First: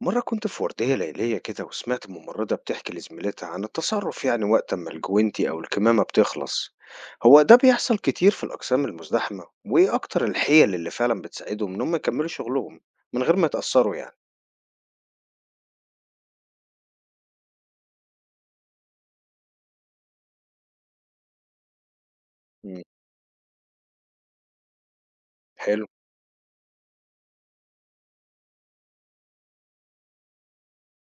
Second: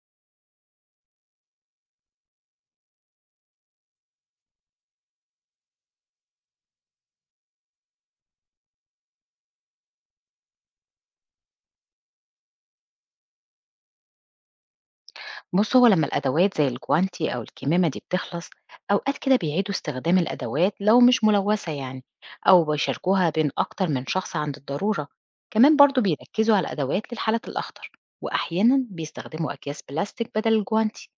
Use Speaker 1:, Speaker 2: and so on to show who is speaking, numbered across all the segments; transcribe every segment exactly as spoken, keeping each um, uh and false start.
Speaker 1: مرة كنت في وردية ليلية كده وسمعت ممرضة بتحكي لزميلتها عن التصرف يعني وقت ما الجوينتي أو الكمامة بتخلص. هو ده بيحصل كتير في الأقسام المزدحمة، وإيه أكتر الحيل اللي فعلا بتساعدهم إن هم يكملوا شغلهم من غير ما يتأثروا يعني؟
Speaker 2: بُص، هو لمّا الأدوات زي الجوانتي أو الكمامة دي بتخلص، أوقات كده بيعيدوا استخدام الأدوات لو مش ملوثة يعني، أو
Speaker 1: مم.
Speaker 2: بيشاركوها بين أكتر من شخص عند الضرورة. كمان
Speaker 1: حلو.
Speaker 2: برضه بيركزوا على الأدوات للحالات الأخطر، وأحيانًا بيستخدموا أكياس بلاستيك بدل الجوانتي.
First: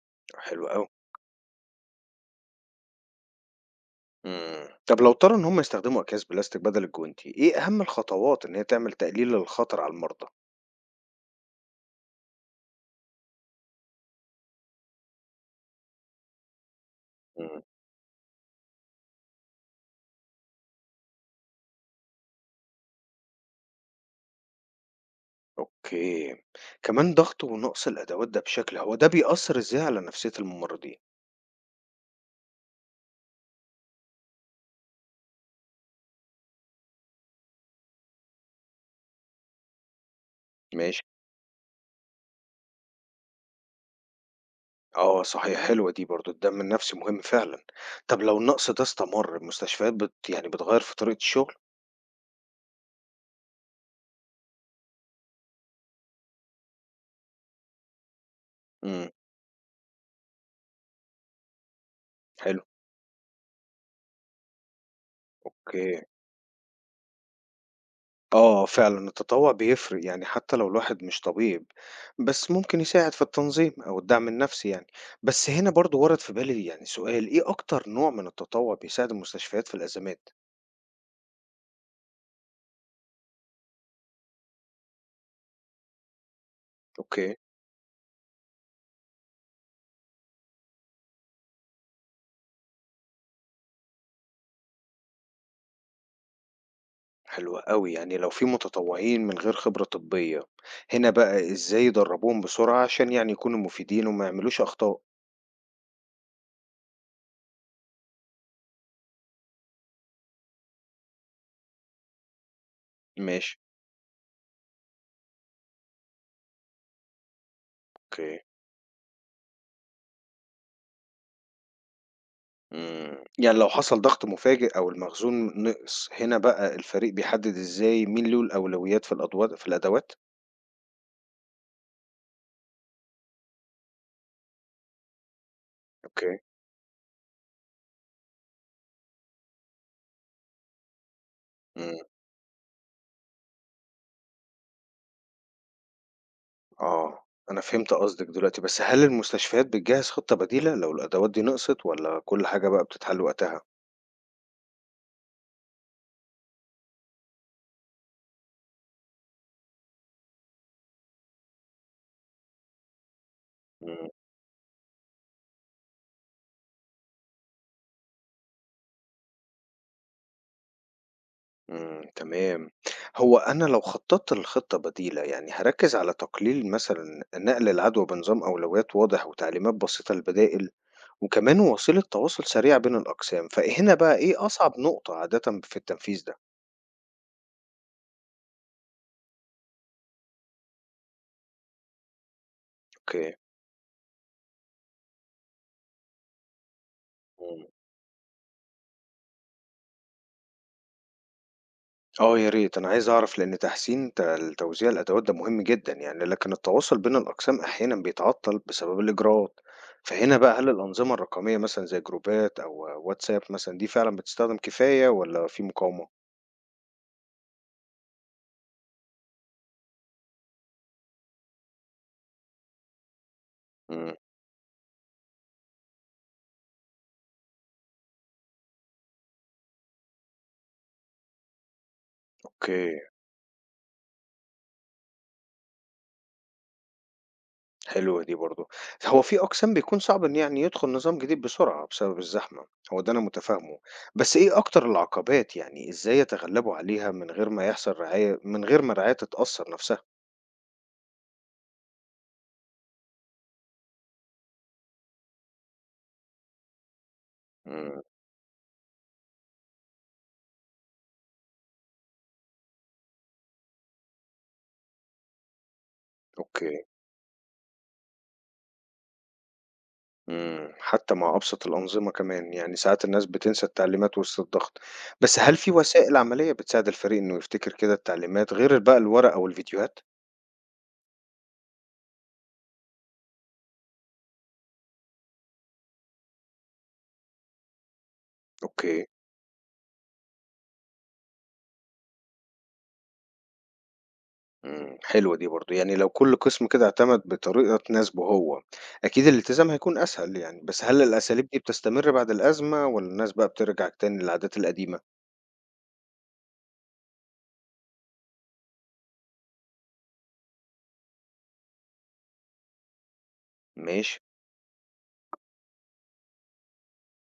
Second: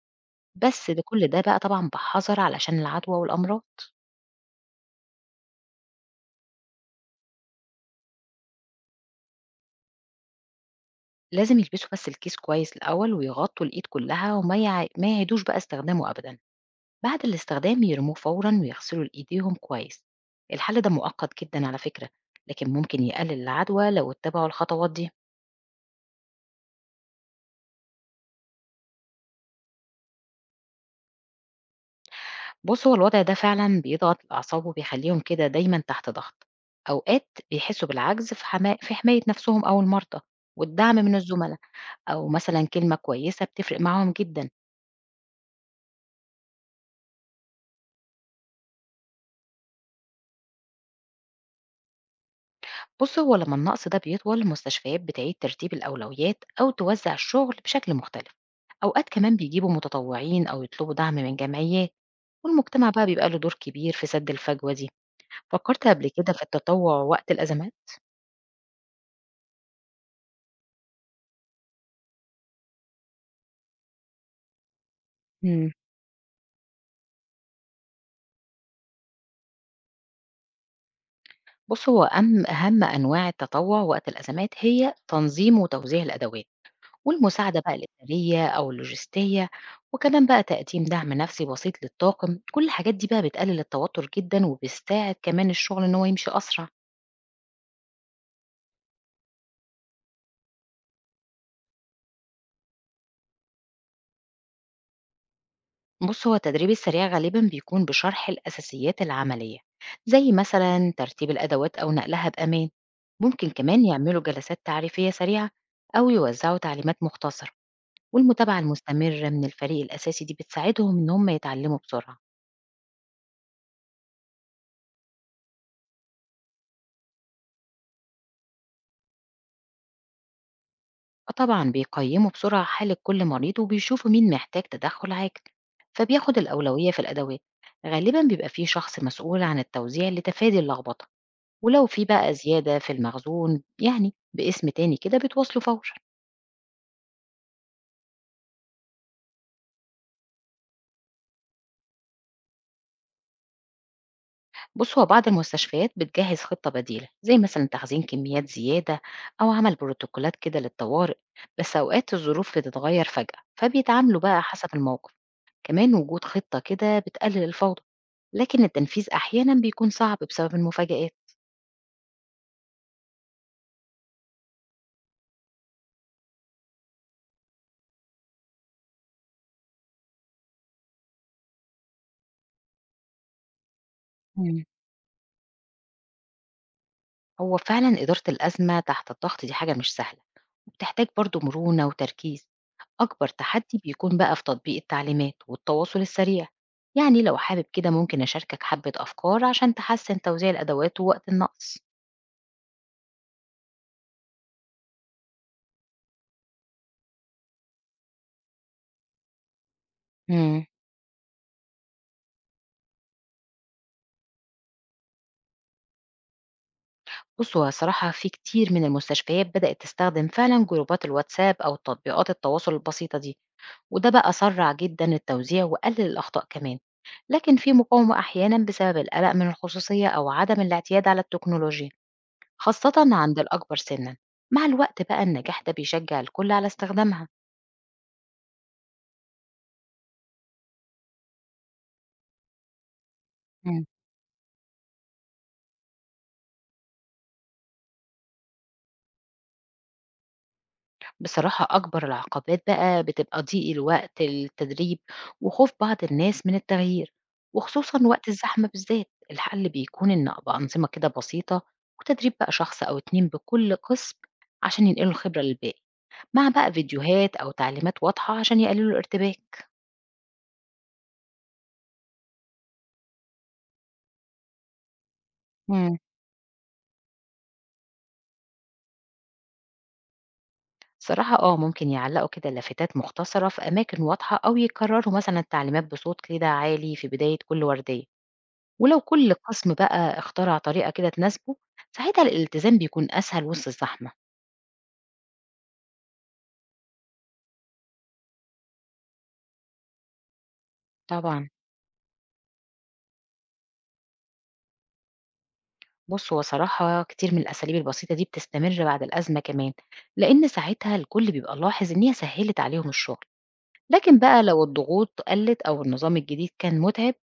Speaker 1: حلو أوي.
Speaker 2: بس ده كل ده بقى طبعًا بحذر علشان العدوى والأمراض.
Speaker 1: مم. طب لو اضطروا إن هم يستخدموا أكياس بلاستيك بدل الجوينتي، إيه أهم الخطوات إن هي تعمل تقليل للخطر على المرضى؟
Speaker 2: لازم يلبسوا بس الكيس كويس الأول ويغطوا الإيد كلها وما يع ما يعيدوش بقى استخدامه أبدًا. بعد
Speaker 1: مم.
Speaker 2: الاستخدام يرموه فورا ويغسلوا لإيديهم كويس. الحل ده مؤقت جدا على فكرة، لكن ممكن يقلل العدوى لو اتبعوا الخطوات دي.
Speaker 1: أوكي. كمان ضغط ونقص الأدوات ده بشكل، هو ده بيأثر إزاي على نفسية الممرضين؟
Speaker 2: بص، هو الوضع ده فعلا بيضغط الأعصاب وبيخليهم كده دايما تحت ضغط. أوقات بيحسوا بالعجز في, حما... في حماية نفسهم أو المرضى والدعم
Speaker 1: ماشي.
Speaker 2: من الزملاء، أو مثلا كلمة كويسة بتفرق معاهم جدا.
Speaker 1: آه صحيح، حلوة دي برضه، الدَّعم النفسي مهم فعلًا. طب لو النقص ده استمر المستشفيات بت يعني بتغيّر في طريقة الشغل؟
Speaker 2: بص، هو لما النقص ده بيطول المستشفيات بتعيد ترتيب الأولويات أو توزع الشغل بشكل مختلف.
Speaker 1: إمم،
Speaker 2: أوقات كمان بيجيبوا متطوعين أو يطلبوا دعم من جمعيات،
Speaker 1: حلو،
Speaker 2: والمجتمع بقى بيبقى له دور كبير في سد الفجوة دي، فكرت
Speaker 1: أوكي.
Speaker 2: قبل كده في التطوع وقت الأزمات؟
Speaker 1: آه فعلًا التطوع بيفرق يعني، حتى لو الواحد مش طبيب، بس ممكن يساعد في التنظيم أو الدعم النفسي يعني. بس هنا
Speaker 2: مم.
Speaker 1: برضه ورد في بالي يعني سؤال، إيه أكتر نوع من التطوع بيساعد المستشفيات في الأزمات؟
Speaker 2: بُص، هو أم أهم أنواع التطوع وقت الأزمات هي تنظيم وتوزيع الأدوات،
Speaker 1: أوكي،
Speaker 2: والمساعدة بقى الإدارية أو اللوجستية، وكمان بقى تقديم دعم نفسي بسيط للطاقم، كل الحاجات دي بقى بتقلل التوتر جدًا وبتساعد كمان الشغل إن هو يمشي أسرع.
Speaker 1: حلو أوي، يعني لو في متطوعين من غير خبرة طبية، هنا بقى إزاي يدربوهم بسرعة عشان يعني يكونوا مفيدين وما يعملوش أخطاء؟
Speaker 2: بص، هو التدريب السريع غالبا بيكون بشرح الأساسيات العملية زي مثلا ترتيب الأدوات أو نقلها بأمان. ممكن
Speaker 1: ماشي.
Speaker 2: كمان يعملوا جلسات تعريفية سريعة أو يوزعوا تعليمات مختصرة،
Speaker 1: أوكي،
Speaker 2: والمتابعة المستمرة من الفريق الأساسي دي بتساعدهم إن هم يتعلموا بسرعة.
Speaker 1: إمم، يعني لو حصل ضغط مفاجئ أو المخزون نِقِص، هنا بقى الفريق بيحدد إزاي مين له الأولويات في الأدوات في الأدوات؟
Speaker 2: وطبعا بيقيموا بسرعة حالة كل مريض وبيشوفوا مين محتاج تدخل عاجل فبياخد
Speaker 1: أوكي،
Speaker 2: الأولوية في الأدوات. غالبا بيبقى فيه شخص مسؤول عن التوزيع لتفادي اللخبطة، ولو
Speaker 1: إمم،
Speaker 2: في بقى زيادة في المخزون يعني باسم تاني كده بتوصله فورا.
Speaker 1: آه، أنا فهمت قصدِك دلوقتي، بس هل المستشفيات بتجهّز خطة بديلة لو الأدوات دي نِقصت والّا كل حاجة بقى بتتحل وقتها؟
Speaker 2: بص، هو بعض المستشفيات بتجهز خطة بديلة زي مثلا تخزين كميات زيادة أو عمل بروتوكولات كده للطوارئ، بس أوقات الظروف بتتغير فجأة
Speaker 1: إمم،
Speaker 2: فبيتعاملوا بقى حسب الموقف. كمان وجود خطة كده بتقلل الفوضى، لكن التنفيذ أحيانا بيكون صعب بسبب المفاجآت.
Speaker 1: إمم، تمام. هو أنا لو خطّطت لخطة بديلة يعني هاركّز على تقليل مثلًا نقل العدوى بنظام أولويات واضح وتعليمات بسيطة للبدائل؟ وكمان وسيلة تواصل سريع بين الأقسام، فهنا بقى إيه
Speaker 2: مم.
Speaker 1: أصعب نقطة عادة في التنفيذ ده؟
Speaker 2: هو فعلا إدارة الأزمة تحت الضغط دي حاجة مش سهلة، وبتحتاج برضو مرونة وتركيز. أكبر
Speaker 1: أوكي.
Speaker 2: تحدي بيكون بقى في تطبيق التعليمات والتواصل السريع. يعني لو حابب
Speaker 1: مم.
Speaker 2: كده ممكن أشاركك حبة أفكار عشان تحسن توزيع الأدوات ووقت النقص.
Speaker 1: اه يا ريت، انا عايز اعرف، لان تحسين ت- توزيع الادوات ده مهم جدا يعني، لكن التواصل بين الاقسام احيانا بيتعطل بسبب الاجراءات، فهنا بقى
Speaker 2: مم.
Speaker 1: هل الانظمه الرقميه مثلا زي جروبات او واتساب مثلا دي فعلا بتستخدم كفايه ولا في مقاومه؟
Speaker 2: بصوا صراحة في كتير من المستشفيات بدأت تستخدم فعلا جروبات الواتساب أو تطبيقات التواصل البسيطة دي، وده
Speaker 1: مم.
Speaker 2: بقى سرع جدا التوزيع وقلل الأخطاء كمان. لكن في مقاومة أحيانا بسبب القلق من الخصوصية أو عدم الاعتياد على التكنولوجيا، خاصة
Speaker 1: اوكي.
Speaker 2: عند الأكبر سنا. مع الوقت بقى النجاح ده بيشجع الكل على استخدامها.
Speaker 1: حلوة دي برضه. هو في أقسام بيكون صعب إن يعني يدخل نظام جديد بسرعة بسبب الزحمة، هو ده أنا متفاهمه، بس إيه أكتر العقبات، يعني إزاي يتغلبوا عليها من غير ما يحصل رعاية من غير ما الرعاية تتأثر نفسها؟
Speaker 2: بصراحة أكبر العقبات بقى بتبقى ضيق الوقت التدريب، وخوف بعض الناس من التغيير، وخصوصا
Speaker 1: إمم،
Speaker 2: وقت الزحمة بالذات. الحل بيكون إن أبقى أنظمة كده بسيطة، وتدريب بقى شخص أو اتنين بكل قسم عشان ينقلوا الخبرة للباقي، مع بقى
Speaker 1: أوكي،
Speaker 2: فيديوهات أو تعليمات واضحة عشان يقللوا الارتباك.
Speaker 1: إمم، حتى مع أبسط الأنظمة كمان، يعني ساعات الناس بتنسى التعليمات وسط الضغط، بس هل في
Speaker 2: مم.
Speaker 1: وسائل عملية بتساعد الفريق إنه يفتكر كده التعليمات غير بقى الورق أو الفيديوهات؟
Speaker 2: صراحة اه ممكن يعلقوا كده لافتات مختصرة في أماكن واضحة أو يكرروا مثلا التعليمات بصوت كده عالي في بداية كل وردية. ولو
Speaker 1: أوكي.
Speaker 2: كل قسم بقى اخترع طريقة كده تناسبه ساعتها الالتزام بيكون أسهل وسط الزحمة.
Speaker 1: إمم، حلوة دي برضه، يعني لو كل قسم كده اعتمد بطريقة تناسبه هو، أكيد الالتزام هيكون أسهل يعني، بس هل الأساليب
Speaker 2: طبعا.
Speaker 1: دي بتستمر بعد الأزمة والّا الناس بقى بترجع تاني للعادات القديمة؟
Speaker 2: بص، هو صراحة كتير من الأساليب البسيطة دي بتستمر بعد الأزمة كمان، لأن ساعتها الكل بيبقى لاحظ إن هي سهلت عليهم الشغل.
Speaker 1: ماشي،
Speaker 2: لكن بقى لو الضغوط قلت أو النظام الجديد كان متعب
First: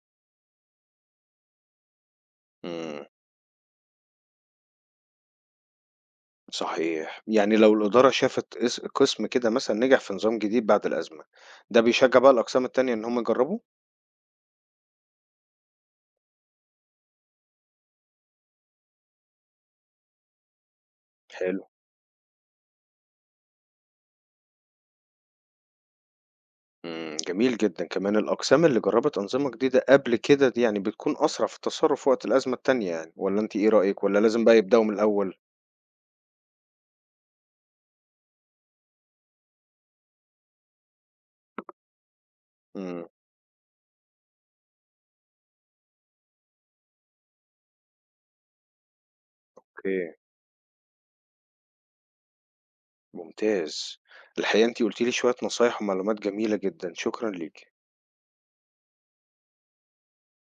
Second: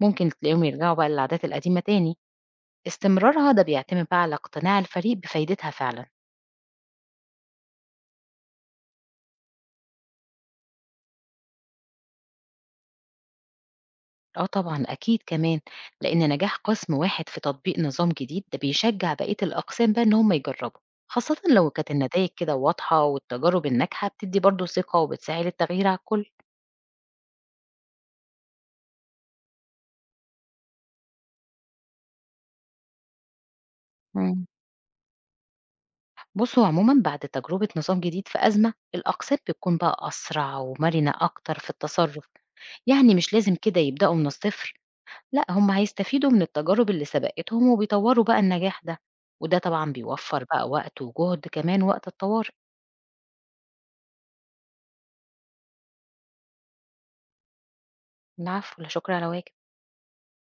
Speaker 2: ممكن تلاقيهم يرجعوا بقى للعادات القديمة تاني.
Speaker 1: إمم،
Speaker 2: استمرارها ده بيعتمد بقى على اقتناع الفريق بفايدتها فعلا.
Speaker 1: صحيح، يعني لو الإدارة شافت قس قسم كده مثلًا نجح في نظام جديد بعد الأزمة، ده بيشجع بقى الأقسام التانية إن هم يجربوه؟
Speaker 2: آه طبعًا أكيد كمان، لإن نجاح قسم واحد في تطبيق نظام جديد ده بيشجع بقية الأقسام بقى إن هم يجربوا، خاصةً
Speaker 1: حلو،
Speaker 2: لو كانت النتايج كده واضحة، والتجارب الناجحة بتدي برضه ثقة وبتسهل التغيير على الكل.
Speaker 1: إمم، جميل جدًا، كمان الأقسام اللي جربت أنظمة جديدة قبل كده دي يعني بتكون أسرع في التصرف وقت الأزمة التانية يعني، والّا أنتِ إيه رأيك والّا لازم
Speaker 2: مم.
Speaker 1: بقى يبدأوا من الأول؟
Speaker 2: بص، هو عمومًا بعد تجربة نظام جديد في أزمة، الأقسام بتكون بقى أسرع ومرنة أكتر في التصرف،
Speaker 1: إمم،
Speaker 2: يعني مش لازم كده يبدأوا من الصفر، لأ هم هيستفيدوا من التجارب اللي سبقتهم وبيطوروا بقى النجاح ده، وده طبعًا
Speaker 1: أوكي.
Speaker 2: بيوفر بقى وقت وجهد كمان وقت الطوارئ.
Speaker 1: ممتاز. الحقيقة انتي قلتيلي شوية نصايح ومعلومات جميلة جدا، شكرا ليك.
Speaker 2: العفو، لا شكر على واجب.